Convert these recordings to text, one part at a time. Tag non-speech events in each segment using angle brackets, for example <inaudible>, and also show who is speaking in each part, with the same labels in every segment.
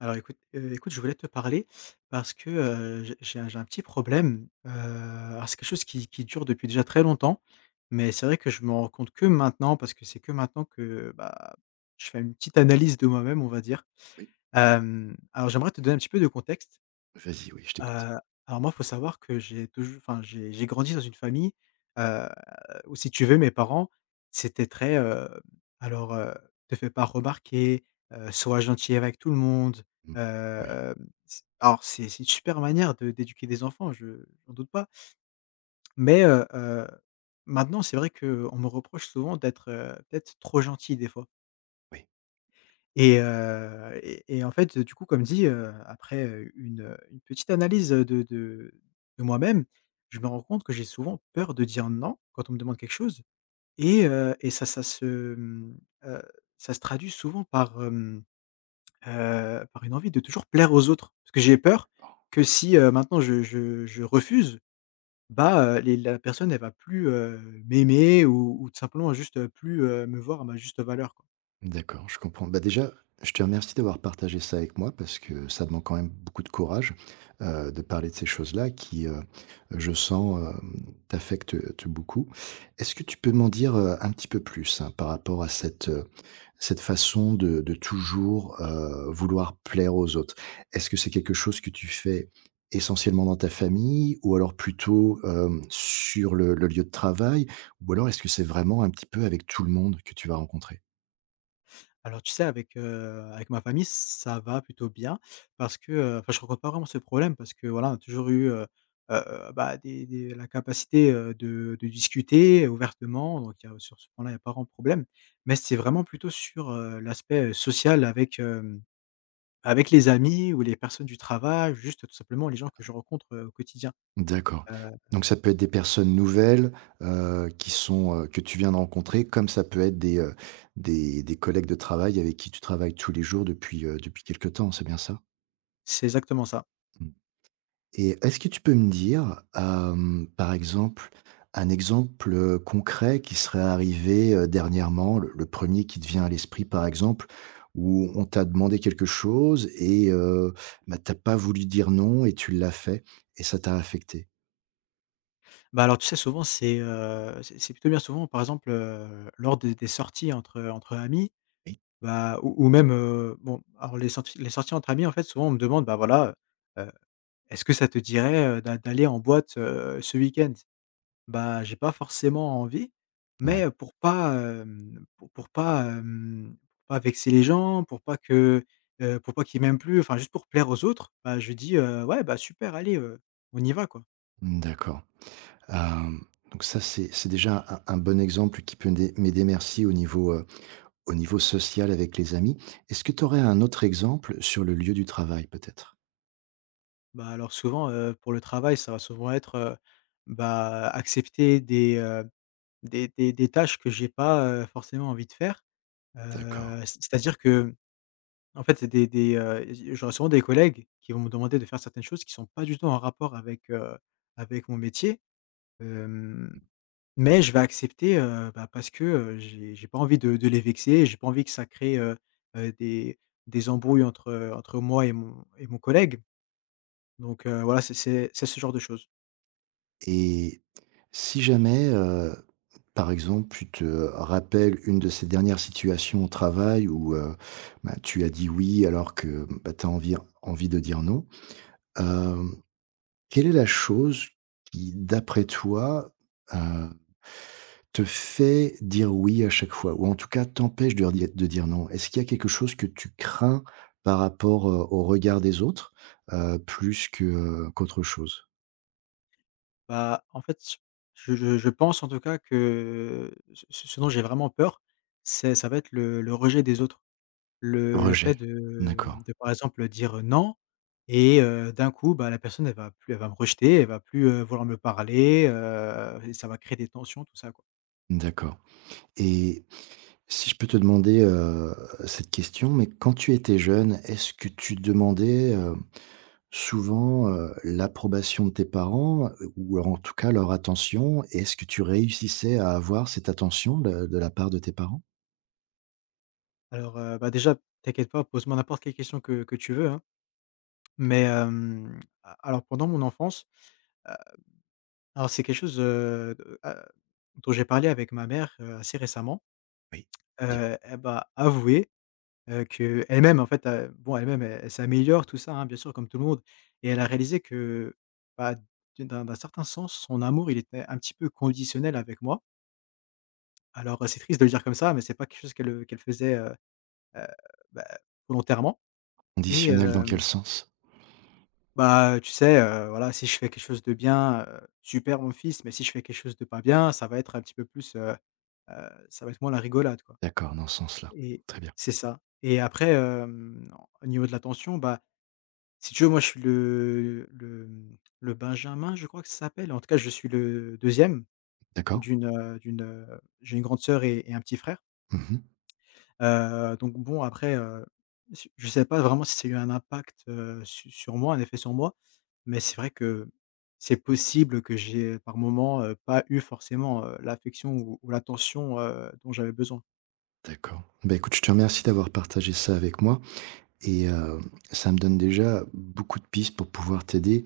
Speaker 1: Alors écoute, je voulais te parler parce que, j'ai un petit problème. Alors c'est quelque chose qui dure depuis déjà très longtemps, mais c'est vrai que je m'en rends compte que maintenant parce que c'est que maintenant que, bah, je fais une petite analyse de moi-même, on va dire.
Speaker 2: Oui,
Speaker 1: Alors j'aimerais te donner un petit peu de contexte.
Speaker 2: vas-y, oui, je t'écoute.
Speaker 1: Heu, alors moi, faut savoir que j'ai touj enfin, j'ai grandi dans une famille, heu, où si tu veux, mes parents, c'était très... Alors, te fais pas remarquer, sois gentil avec tout le monde.
Speaker 2: Mmh. Oui.
Speaker 1: Hem, c Alors c'est une super manière de d'éduquer des enfants, je j'en doute pas. Mais, maintenant, c'est vrai qu'on me reproche souvent d'être, peut-être trop gentil des fois.
Speaker 2: Oui.
Speaker 1: Et en fait, du coup, comme dit, après, une petite analyse de moi-même, je me rends compte que j'ai souvent peur de dire non quand on me demande quelque chose et heu, ça se traduit souvent par, par une envie de toujours plaire aux autres. Parce que j'ai peur
Speaker 2: D'accord.
Speaker 1: que si, maintenant je refuse, bah, les la personne elle va plus, m'aimer ou tout simplement juste, plus, me voir à ma juste valeur.
Speaker 2: D'accord, je comprends. Bah, déjà, je te remercie d'avoir partagé ça avec moi parce que ça demande quand même beaucoup de courage, de parler de ces choses-là qui, je sens, t'affectent, beaucoup. Est-ce que tu peux m'en dire, un petit peu plus, hein, par rapport à cette, cette façon de toujours, vouloir plaire aux autres. Est-ce que c'est quelque chose que tu fais essentiellement dans ta famille ou alors plutôt, sur le lieu de travail? Ou alors est-ce que c'est vraiment un petit peu avec tout le monde que tu vas rencontrer?
Speaker 1: Alors tu sais avec ma famille, ça va plutôt bien parce que, enfin je rencontre pas vraiment ce problème parce que voilà, on a toujours eu, bah, des la capacité, de discuter ouvertement. Donc il y a sur ce point-là, il n'y a pas vraiment de problème. Mais c'est vraiment plutôt sur, l'aspect, social avec les amis ou les personnes du travail, juste tout simplement les gens que je rencontre, au quotidien.
Speaker 2: D'accord.
Speaker 1: Heu,
Speaker 2: Donc ça peut être des personnes nouvelles, qui sont, que tu viens de rencontrer, comme ça peut être des, des collègues de travail avec qui tu travailles tous les jours depuis, depuis quelque temps, c'est bien ça?
Speaker 1: c'est exactement ça.
Speaker 2: Mmh. Et est-ce que tu peux me dire, par exemple, un exemple, concret qui serait arrivé, dernièrement, le 1er qui te vient à l'esprit, par exemple, où on t'a demandé quelque chose et bah, tu pas voulu dire non et tu l'as fait et ça t'a affecté?
Speaker 1: Bah, alors tu sais souvent c'est plutôt bien. Souvent par exemple, lors des sorties entre amis.
Speaker 2: Oui.
Speaker 1: Bah, ou même, bon, alors les sorties entre amis, en fait, souvent on me demande: «Bah, voilà, heu est-ce que ça te dirait, d'aller en boîte, ce week-end ?» Bah, j'ai pas forcément envie,
Speaker 2: Ouais,
Speaker 1: mais pour pas, hem, pour pas, hem, pour pas vexer les gens, pour pas qu'ils m'aiment plus, enfin juste pour plaire aux autres, bah, je dis: «Ouais, bah, super, allez, on y va, quoi».
Speaker 2: mmh, d'accord. Hem, donc ça, c'est déjà un bon exemple qui peut m'aider, merci, au niveau social avec les amis. Est-ce que tu aurais un autre exemple sur le lieu du travail, peut-être?
Speaker 1: Bah, alors souvent, pour le travail, ça va souvent être, bah, accepter des tâches que j'ai pas, forcément envie de faire.
Speaker 2: D'accord.
Speaker 1: C'est-à-dire que, en fait, c'est des, j j'aurai souvent des collègues qui vont me demander de faire certaines choses qui sont pas du tout en rapport avec mon métier. hem, mais je vais accepter, bah, parce que, j'ai pas envie de les vexer, j'ai pas envie que ça crée, heu, des des embrouilles entre moi et mon collègue. Donc, voilà, c'est ce genre de choses.
Speaker 2: Et si jamais, par exemple, tu te rappelles une de ces dernières situations au travail où, bah, tu as dit «oui» alors que, bah, tu as envie de dire «non», hem, quelle est la chose qui, d'après toi, heu, te fait dire «oui» à chaque fois? Ou en tout cas t'empêche de dire «non»? Est-ce qu'il y a quelque chose que tu crains par rapport, au regard des autres, plus que, qu'autre chose?
Speaker 1: Bah, en fait, je pense en tout cas que ce dont j'ai vraiment peur, c'est, ça va être le rejet des autres. Le
Speaker 2: Rejet.
Speaker 1: fait de
Speaker 2: D'accord,
Speaker 1: de par exemple dire «non» et d'un coup, bah, la personne elle va plus, elle va me rejeter, elle va plus, vouloir me parler, et ça va créer des tensions, tout ça quoi.
Speaker 2: d'accord. Et si je peux te demander, cette question, mais quand tu étais jeune, est-ce que tu demandais, souvent, l'approbation de tes parents, ou en tout cas leur attention? Et est-ce que tu réussissais à avoir cette attention de la part de tes parents?
Speaker 1: Alors, bah, déjà t'inquiète pas, pose-moi n'importe quelle question que tu veux, hein, mais hem, a alors pendant mon enfance, heu, alors c'est quelque chose dont j'ai parlé avec ma mère, assez récemment.
Speaker 2: Oui. Dis-moi.
Speaker 1: Elle m'a avoué que elle même en fait, bon elle-même elle s'améliore tout ça, hein, bien sûr comme tout le monde, et elle a réalisé que, bah, d'un certain sens, son amour il était un petit peu conditionnel avec moi. Alors, c'est triste de le dire comme ça, mais c'est pas quelque chose qu'elle faisait, heu, bah, volontairement. Et
Speaker 2: Conditionnelle dans quel sens?
Speaker 1: bah, tu sais, voilà, si je fais quelque chose de bien, super mon fils, mais si je fais quelque chose de pas bien, ça va être un petit peu plus, ça va être moins la rigolade quoi.
Speaker 2: D'accord, dans ce sens-là.
Speaker 1: Et
Speaker 2: Très bien.
Speaker 1: c'est ça. Et après, au niveau de l'attention, bah, si tu veux, moi, je suis le benjamin, je crois que ça s'appelle. En tout cas, je suis le deuxième.
Speaker 2: D'accord.
Speaker 1: d'une, heu, d'une, heu j'ai une grande sœur et un petit frère.
Speaker 2: Mmh.
Speaker 1: Donc bon, après, je sais pas vraiment si ça a eu un impact, su sur moi, un effet sur moi, mais c'est vrai que c'est possible que j'ai, par moment, pas eu forcément, l'affection ou l'attention, dont j'avais besoin.
Speaker 2: D'accord. Bah, écoute, je te remercie d'avoir partagé ça avec moi et ça me donne déjà beaucoup de pistes pour pouvoir t'aider.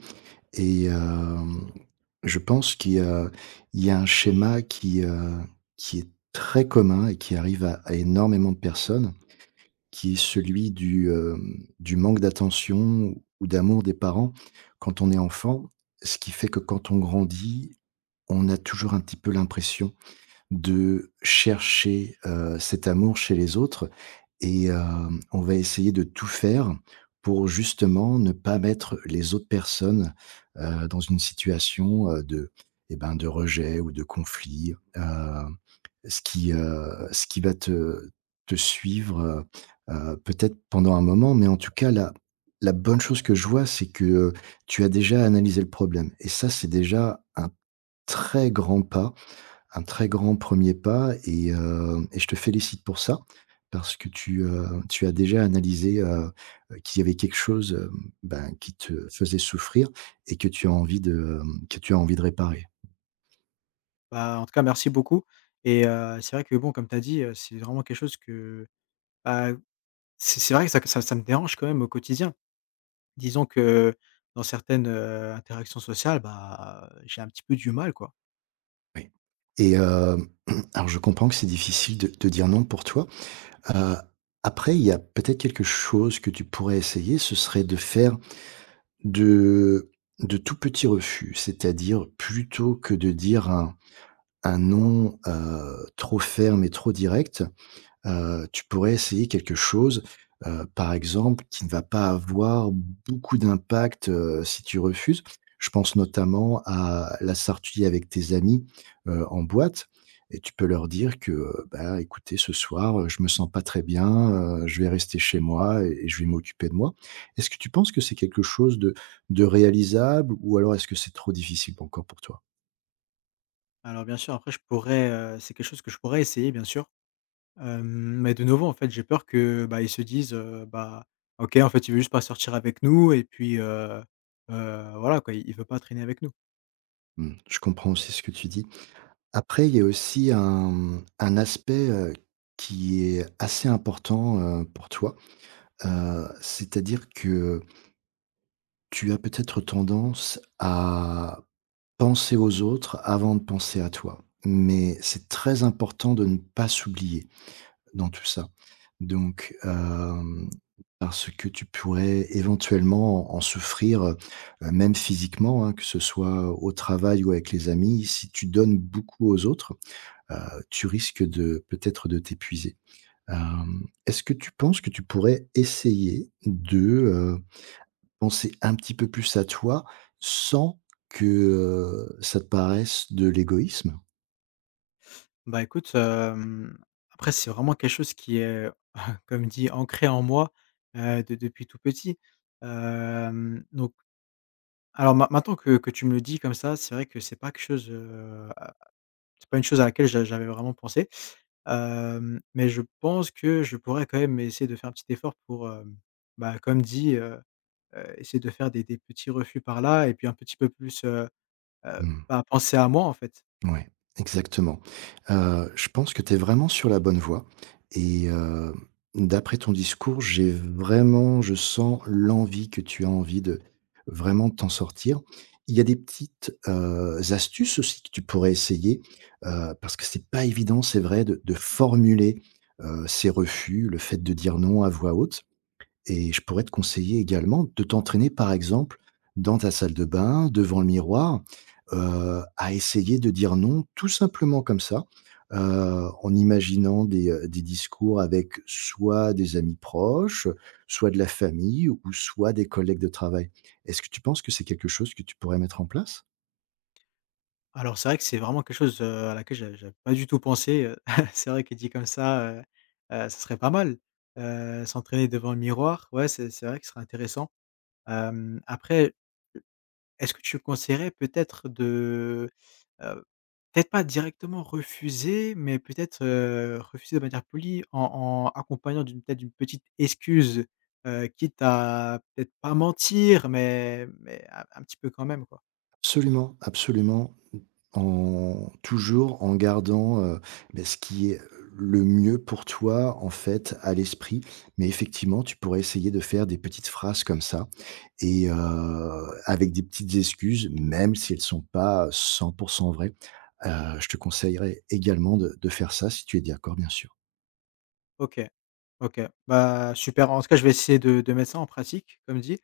Speaker 2: Et je pense qu'il y a il y a un schéma qui est très commun et qui arrive à énormément de personnes, qui est celui du, du manque d'attention ou d'amour des parents quand on est enfant. Ce qui fait que quand on grandit, on a toujours un petit peu l'impression de chercher, cet amour chez les autres et on va essayer de tout faire pour justement ne pas mettre les autres personnes, dans une situation, de et ben, de rejet ou de conflit, ce qui va te suivre, peut-être pendant un moment, mais en tout cas la la bonne chose que je vois, c'est que, tu as déjà analysé le problème et ça, c'est déjà un très grand pas, un très grand premier pas et et je te félicite pour ça, parce que tu, tu as déjà analysé, qu'il y avait quelque chose, ben, qui te faisait souffrir et que tu as envie de, que tu as envie de réparer.
Speaker 1: Bah, en tout cas, merci beaucoup. Et c'est vrai que bon, comme tu as dit, c'est vraiment quelque chose que, bah, c'est vrai que ça me dérange quand même au quotidien. Disons que dans certaines, interactions sociales, bah, j'ai un petit peu du mal, quoi.
Speaker 2: Oui. Et <clears throat> alors je comprends que c'est difficile de dire non pour toi. Heu, Après il y a peut-être quelque chose que tu pourrais essayer, ce serait de faire de de tout petits refus. C'est-à-dire plutôt que de dire un non, trop ferme et trop direct, tu pourrais essayer quelque chose, par exemple, qui ne va pas avoir beaucoup d'impact, si tu refuses. Je pense notamment à la sortie avec tes amis, en boîte et tu peux leur dire que, bah, écoutez, ce soir, je me sens pas très bien, je vais rester chez moi et je vais m'occuper de moi. Est-ce que tu penses que c'est quelque chose de réalisable ou alors est-ce que c'est trop difficile encore pour toi?
Speaker 1: Alors bien sûr, après je pourrais, c'est quelque chose que je pourrais essayer, bien sûr. hem, mais de nouveau, en fait, j'ai peur que, bah, ils se disent: «Bah, OK, en fait il veut juste pas sortir avec nous et puis, voilà quoi, il veut pas traîner avec nous».
Speaker 2: Mmh, je comprends aussi ce que tu dis. Après, il y a aussi un aspect, qui est assez important, pour toi, c'est-à-dire que tu as peut-être tendance à penser aux autres avant de penser à toi. Mais c'est très important de ne pas s'oublier dans tout ça. Donc, parce que tu pourrais éventuellement en souffrir, même physiquement, hein, que ce soit au travail ou avec les amis, si tu donnes beaucoup aux autres tu risques de peut-être de t'épuiser. Est-ce que tu penses que tu pourrais essayer de, heu, penser un petit peu plus à toi sans que, ça te paraisse de l'égoïsme?
Speaker 1: Bah, écoute, après c'est vraiment quelque chose qui est, <laughs> comme dit, ancré en moi, de depuis tout petit. Donc alors maintenant que tu me le dis comme ça, c'est vrai que c'est pas quelque chose, à C'est pas une chose à laquelle j'avais vraiment pensé. Mais je pense que je pourrais quand même essayer de faire un petit effort pour, bah, comme dit, essayer de faire des petits refus par là et puis un petit peu plus, heu,
Speaker 2: Mmh.
Speaker 1: bah, penser à moi, en fait.
Speaker 2: Ouais, exactement. Je pense que tu es vraiment sur la bonne voie et d'après ton discours, j'ai vraiment je sens l'envie que tu as envie de vraiment t'en sortir. Il y a des petites, astuces aussi que tu pourrais essayer, parce que c'est pas évident, c'est vrai, de formuler, ses refus, le fait de dire non à voix haute. Et je pourrais te conseiller également de t'entraîner, par exemple, dans ta salle de bain, devant le miroir, à essayer de dire non, tout simplement comme ça, en imaginant des discours avec soit des amis proches, soit de la famille ou soit des collègues de travail. Est-ce que tu penses que c'est quelque chose que tu pourrais mettre en place?
Speaker 1: Alors c'est vrai que c'est vraiment quelque chose, à laquelle j'avais pas du tout pensé. <laughs> C'est vrai que dit comme ça, ce serait pas mal, s'entraîner devant le miroir. Ouais, c'est vrai que ce serait intéressant. Après, est-ce que tu conseillerais peut-être de, heu, peut-être pas directement refuser, mais peut-être, refuser de manière polie en accompagnant d'une peut-être d'une petite excuse, quitte à peut-être pas mentir, mais un petit peu quand même, quoi.
Speaker 2: Absolument, absolument. En toujours en gardant, beh, ce qui est le mieux pour toi, en fait, à l'esprit. Mais effectivement, tu pourrais essayer de faire des petites phrases comme ça et avec des petites excuses, même si elles sont pas 100% vraies. Heu, je te conseillerais également de faire ça si tu es d'accord, bien sûr.
Speaker 1: OK. OK. Bah, super. En tout cas, je vais essayer de mettre ça en pratique, comme dit,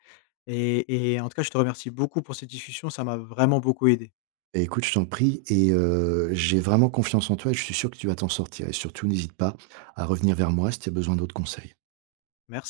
Speaker 1: et en tout cas, je te remercie beaucoup pour cette discussion. Ça m'a vraiment beaucoup aidé.
Speaker 2: Beh, écoute, je t'en prie et j'ai vraiment confiance en toi et je suis sûr que tu vas t'en sortir et surtout n'hésite pas à revenir vers moi si tu as besoin d'autres conseils.
Speaker 1: Merci.